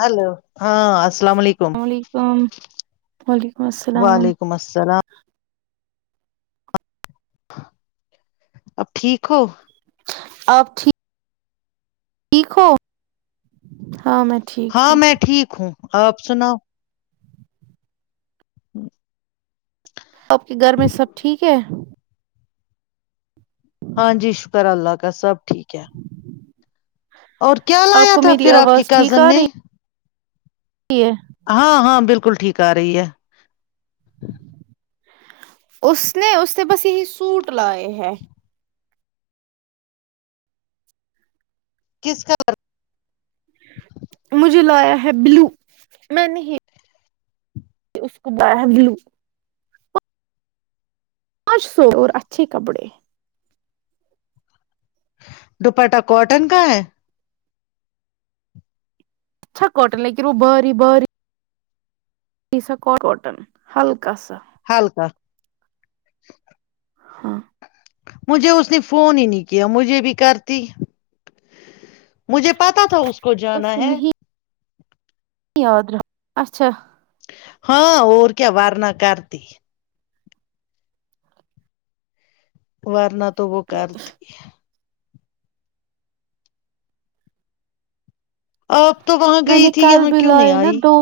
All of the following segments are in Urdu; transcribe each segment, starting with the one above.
ہلو ہاں السلام علیکم علیکم وعلیکم السلام وعلیکم السلام اب ٹھیک ہو آپ ٹھیک ٹھیک ہو ہاں میں ٹھیک ہاں ہوں میں ٹھیک ہوں آپ سناؤ [unintelligible] آپ کے گھر میں سب ٹھیک ہے ہاں جی شکر اللہ کا سب ٹھیک ہے اور کیا آپ لایا کو تھا میری پھر آپ کی آواز ٹھیک کازن آ نے [inaudible] [unintelligible] ہاں ہاں بالکل ٹھیک آ رہی ہے اس نے اس سے بس یہی سوٹ لائے ہے کس کلر؟ مجھے لایا ہے بلو میں نہیں اس کو باہر بلو پانچ سو اور اچھے کپڑے دوپٹہ کاٹن کا ہے اچھا کااٹن لیکن وہ باری باری اٹن ہلکا سا ہالکا [inaudible] ہاں مجھے اس نے فون ہی نہیں کیا مجھے بھی کرتی مجھے پتا تھا اس کو جانا اس ہے نہیں یاد رہا اچھا ہاں اور کیا وارنا کرتی وارنات تو وہ کرتی آپ تو وہاں میں گئی نے تھی کل یہاں بھی کیوں نہیں لائے نا آئی دو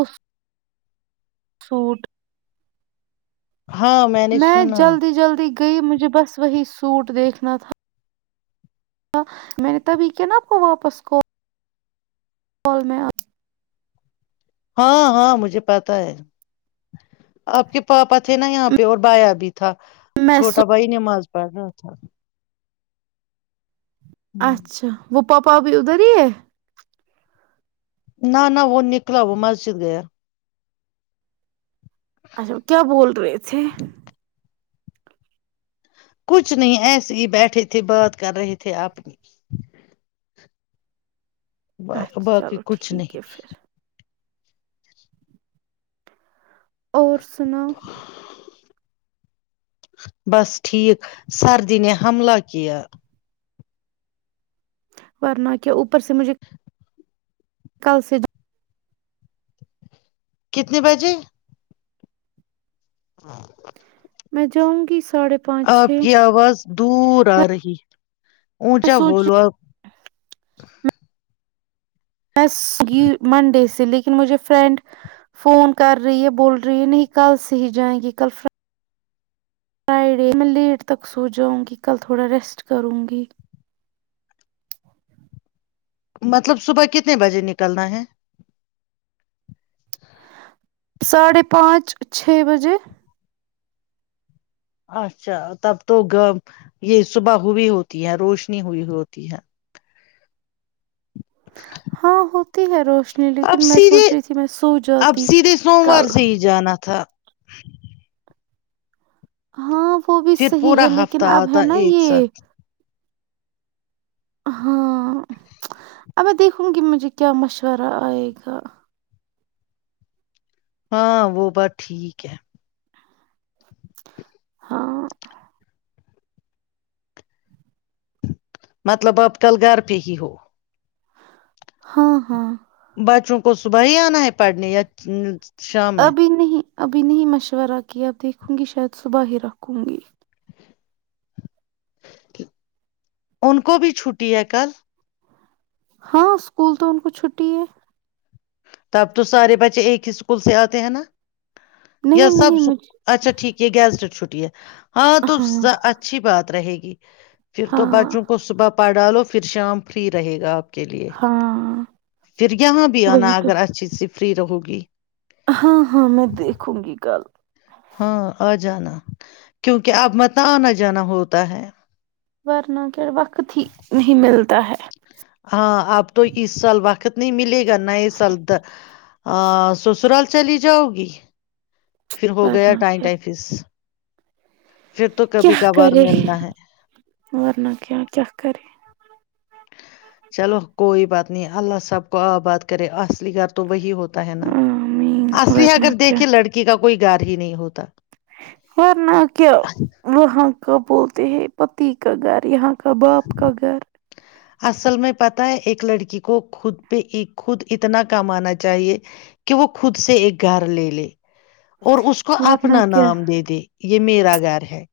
سوٹ ہاں نے میں سنا جلدی جلدی گئی مجھے بس وہی سوٹ دیکھنا تھا میں نے تبھی کیا نا اپ کو واپس کو کال میں آپ ہاں ہاں مجھے پتا ہے آپ کے پاپا تھے نا یہاں پہ اور بایا بھی تھا میں سو چھوٹا بھائی نے ماز پتا تھا اچھا وہ پاپا ا بھی ادھر ہے نہ نہ وہ نکل وہ مسجد گیا اچھا کیا بول رہے تھے کچھ نہیں ایسے ہی بیٹھے تھے بات کر رہے تھے اپنی اچھا باقی چلو کچھ ٹھیک ہے نہیں پھر اور سناو بس ٹھیک سردی نے حملہ کیا ورنہ کیا اوپر سے مجھے کل سے کتنے بجے ہاں میں جاؤں گی ساڑھے پانچ چھ آپ کی میں آواز دور آ رہی اونچا سوچ رہی ہوں بولو آپ بس منڈے سے لیکن مجھے فرینڈ فون کر رہی ہے بول رہی ہے نہیں کل سے ہی جائیں گی کل ف فرائیڈے میں لیٹ تک سو جاؤں گی کل تھوڑا ریسٹ کروں گی مطلب صبح کتنے بجے نکلنا ہے ساڑھے پانچ چھ بجے اچھا تب تو گ یہ صبح ہوئی ہوتی ہے روشنی ہوئی ہوتی ہے ہاں ہو تہ روش اب سیدھے اب سیدھے کل سوموار سے ہی جانا تھا ہاں وہ بھی پھر صحیح پورا ہے ہفتہ لیکن اب آتا ہے نا ایک یہ ساتھ ہاں اب دیکھوں گی مجھے کیا مشورہ آئے گا ہاں وہ بات ٹھیک ہے ہاں مطلب اب کل گھر پہ ہی ہو ہاں ہاں بچوں کو صبح ہی آنا ہے پڑھنے یا شام میں ابھی نہیں ابھی نہیں مشورہ کی اب دیکھوں گی شاید صبح ہی رکھوں گی ان کو بھی چھٹی ہے کل ہاں اسکول تو ان کو چھٹی ہے تب تو سارے بچے ایک ہی اسکول سے آتے ہیں نا نہیں سب نہیں مجھے اچھا ٹھیک ہے گیز چھٹی ہے ہاں تو اچھی بات رہے گی پھر تو ہاں بچوں کو صبح پڑھ ڈالو پھر شام فری رہے گا آپ کے لیے ہاں پھر یہاں بھی وہی آنا تو آگ ہر چیز سے فری رہو گی ہاں ہاں میں دیکھوں گی کل ہاں آ جانا کیونکہ اب مت آنا جانا ہوتا ہے ورنا کے وقت ہی نہیں ملتا ہے ہاں اب تو اس سال وقت کتنی ملے گی کرنا یہ سلد ا سسرال چلی جؤ گی پھر ہو گیا ورنہ ٹائن کیا ٹائفس پھر تو کیا کبھی کبھار کرے ملنا ہے ورن کے کیا کرے [unintelligible] چلو کوئی بات نہیں اللہ سب کو آ بات کرے اصلی گھر تو وہی ہوتا ہے نا آمین اصلی ورنہ اگر کیا دیکے لڑکی کا کو کوئی گار ہی نہیں ہوتا ورنہ کیا وہاں کابول ہیں پتی کا گھر یہاں کباب کا گھر [unintelligible] اصل میں پتا ہے ایک لڑکی کو خود پہ خود اتنا کم آانا چاہیے کہ وہ خود سے ایک گھر لے لے اور اس کو ورنہ اپنا کیا نام دے دے یہ یہ میرا گھر ہے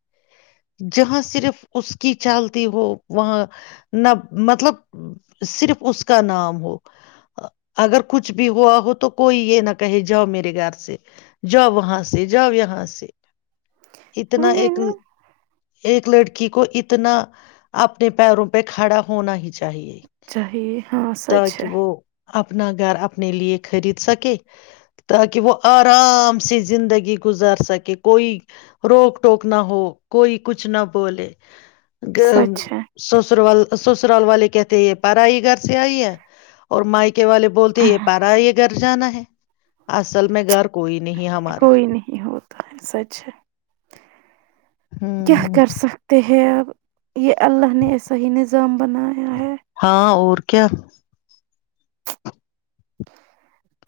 جہاں صرف اس کی چالتی ہو وہاں نہ مطلب صرف اس کا نام ہو اگر کچھ بھی ہوا ہو تو کوئی یہ نہ کہے جاؤ میرے گھر سے جاؤ وہاں سے جاؤ یہاں سے اتنا وہی ایک نا ایک لڑکی کو اتنا اپنے پیروں پہ کھڑا ہونا ہی چاہیے چاہیے ہاں سچ تاک ہے وہ اپنا گھر اپنے لیے خرید سکے تاکہ وہ آرام سے زندگی گزار سکے کوئی روک ٹوک نہ ہو کوئی کچھ نہ بولولے گ سچ ہے سسر والال [unintelligible] سسرال والے کہتے ہیں یہ پرڑائی گھر سے آئی ہے اور مائکے والے بولتے یہ پارا یہ گھر جانا ہے ہ [unintelligible] اصل میں گھر کوئی نہیں ہمارا تند سٮت سے [unintelligible] کیا ہوں کر سکتے ہیں آپ یہ اللہ نے ایسا ہی نظام بنا ہاں اور کیا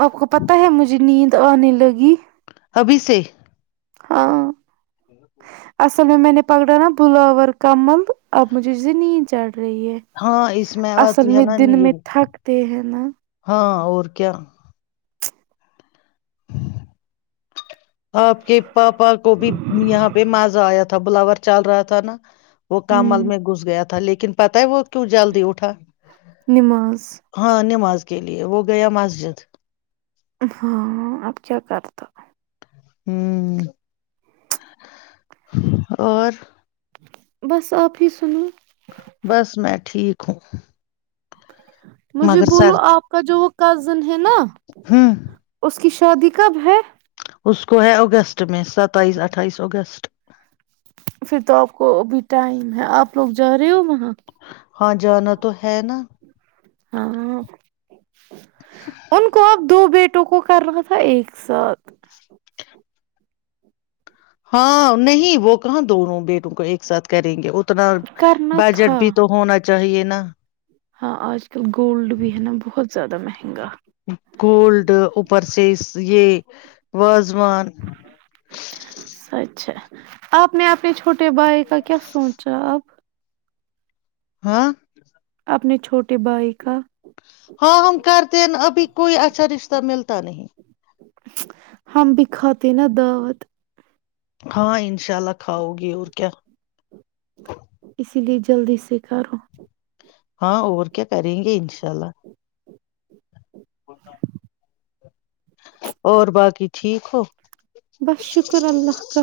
آپ کو پتاہ ہے مجھے نیند تو آنے لگی ابھی سے ہاں اصل میں میں نے پکڑا نا بلاور کمل اب مجھے نیند چڑھ رہی ہے ہاں اس میں اصل آتی ہے میں نا دن میں نیل تھکتے ہیں نا ہاں اور کیا آپ کے پاپا کو بھی یہاں پہ مزہ آیا تھا بلاور چل رہا تھا نا وہ کامل ہوں میں گھس گیا تھا لیکن لیکن پتہ ہے وہ کیوں جلدی اٹھا نماز ہاں نماز کے لیے وہ گیا مسجد ہاں اب کیا کرتا ہ اور بس آپ ہی سنو بس میں ٹھیک ہوں مجھے مگر سر بولو آپ کا جو وہ کزن ہے نا ہوں اس کی شادی کب ہے اس کو ہے اگست میں ستائیس اٹھائیس اگست پھر تو آپ کو ابھی ٹائم ہے آپ لوگ ج او ماں ہاں جانا تو ہے نا ہاں ان کو دو بیٹوں کو کر رہا تھا ایک ساتھ ہاں نہیں وہ کہاں دونوں بیٹوں کو ایک ساتھ کہ دیں گے اتنا کرنا بجٹ تھا بھی تو ہونا چاہیے نا ہاں آج کل گولڈ بھی ہے نا بہت زیادہ مہنگا کوولڈ اپر سے یہ واازان اپنے آپنے چوٹ مے بھائی کا کیا سوچ رہا اب ہاں اپنے چھوٹے بھائی کا ہاں ہم کرتے ن ابھی کوئی اچھا رشتہ ملتا نہیں ہمم بھی کاتے نا دعوت ہاں انشاءلہ کھاؤ گے اور کیا اسی لیے جلدی سے کارو ہاں اور کیا کریں گے انشاء اللہ اور باقی ٹھیک ہو بس شکر اللہ کاا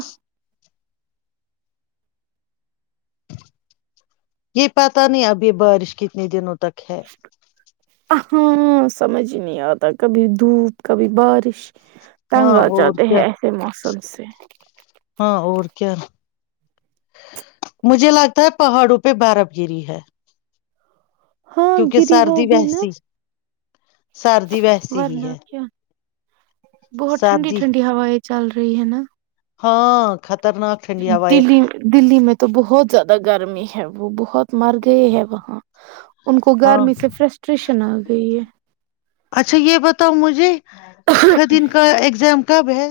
یہ پتاہ نہیں ابھی بارش کتنے دنوں تک [unintelligible] ہاں سمجھ ہی نہیں آتا کبھی دھوپ کبھی بارش ہاں تنگا اور چلتے ہیں کیا ایسے موسم [unintelligible] ہاں اور کیا مجھے لگتا ہے پہاڑوں پہ بارب گیری ہے ہاں گری ہوگی نا سرد ویسے ہی ورنہ ہے کیا بہت ٹھڈی سردی ٹھڈی ہوا ہے چل رہی ہے نا ہاں خطرناک ٹھنڈی ہوائیں دلی دلی میں تو بہت زیادہ گرمی ہے وہ بہت مر گئے ہے وہاں ان کو ہاں گرمی سے فرسٹریشن آ گئی ہے اچھا یہ بتاؤ مجھے خدین کا ایگزام کب ہے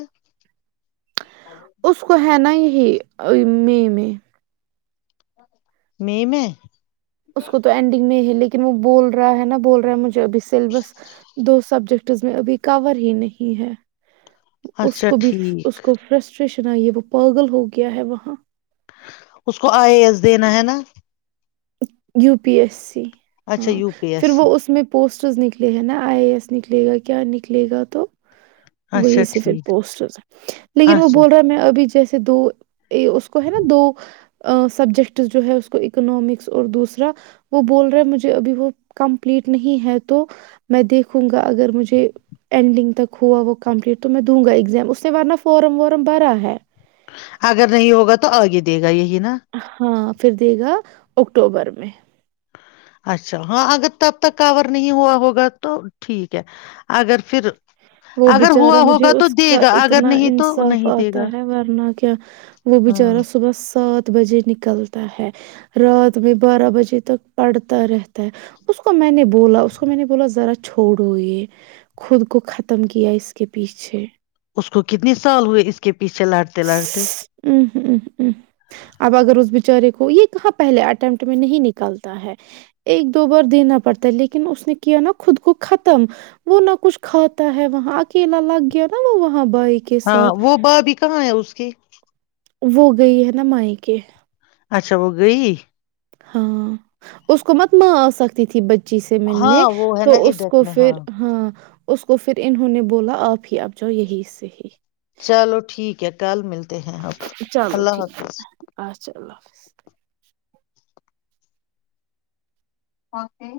اس کو ہے نا یہی مے میں م میں اس کو تو اینڈنگ میں ہی ہے لیکن کہ وہ بول رہا ہے نا بول رہا ہیں مجھے ابھی سلیبس دو سبجیکٹ میں ابھی کور ہی نہیں ہے اس اچھا کو بھی اس ٹھیک کو فرسٹریشن یہ وہ پاگل ہو گیا ہے وہاں اس کو آئی ا ایس دینا ہے نا یو پی ایس سی اچھا ہاں یو پی پھر ایس سی وہ اس میں پوسٹ ز نکلے ہیں نا آئی اے ایس نکلے گا کیا نکلے گا تو وہی اچھا سے پھر ٹھیک پوسٹ ہوتا لیکن وہ اچھا بول رہا میں ابھی جیسے سے دو یہ اس کو ہے نا دو سبجیکٹس جو ہے اس کو اکنامکس اور دوسرا وہ بول رہا مجھے ابھی وہ کمپلیٹ نہیں ہے تو میں دیکھوں گا اگر مجھے اینڈنگ تک ہوا وہ کمپلیٹ تو میں دوں گا ایگزام اس نے ارنہ فارم وارم بھرا ہے اگر نہیں ہوگا تو آگے دے گا یہی نا ہاں پھر دے گا اکٹوبر میں اچھا ہاں اگر تب تک کور نہیں ہوا ہوگا تو ٹھیک ہے اگر پھر وہ اگر ہوا بچارہ مجھے ہوگا تو اس دے کا گا اگر اتنا نہیں تو انصاف نہیں دے آتا گا ہے ورنہ کیا وہ ہاں بچارہ صبح سات بجے نکلتا ہے رات میں بارہ بجے تک پڑتا رہتا ہے اس کو میں نے بولا اس کو میں نے بولا ذرا چھوڑو یہ خود کو کو ختم کیا اس کے پیچھے اس کو کتنے سال ہوئے اس کے پیچھے لڑتے لڑتے ہ اب اگر اس بچارے کو یہ کہاں پہلے اٹیمپٹ میں نہیں نکلتا ہے ایک دو بار دینا پڑتا ہے لیکن اس نے کیا نا خود کو ختم وہ نہ کچھ کھاتا ہے وہاں اکیلا لگ گیا نا وہ وہ ہاں وہ با بھی کہاں ہے اس جی وہ گئی ہے نا مائ کے اچھا وہ گئی ہاں اس کو مت ماں آ سکتی تھی ب جی سے ملنے ہاں وہ ہے تو نا اس ادھر کو میں پھر ہاں اس کو پھر انہوں نے بولا آپ ہی اب جاؤ یہی سےح ہی چلو ٹھیک ہے کال ملتا ہیں ا چلو اللہ ٹھیک ہے حافظ اچھا اللہ حافظ اوکے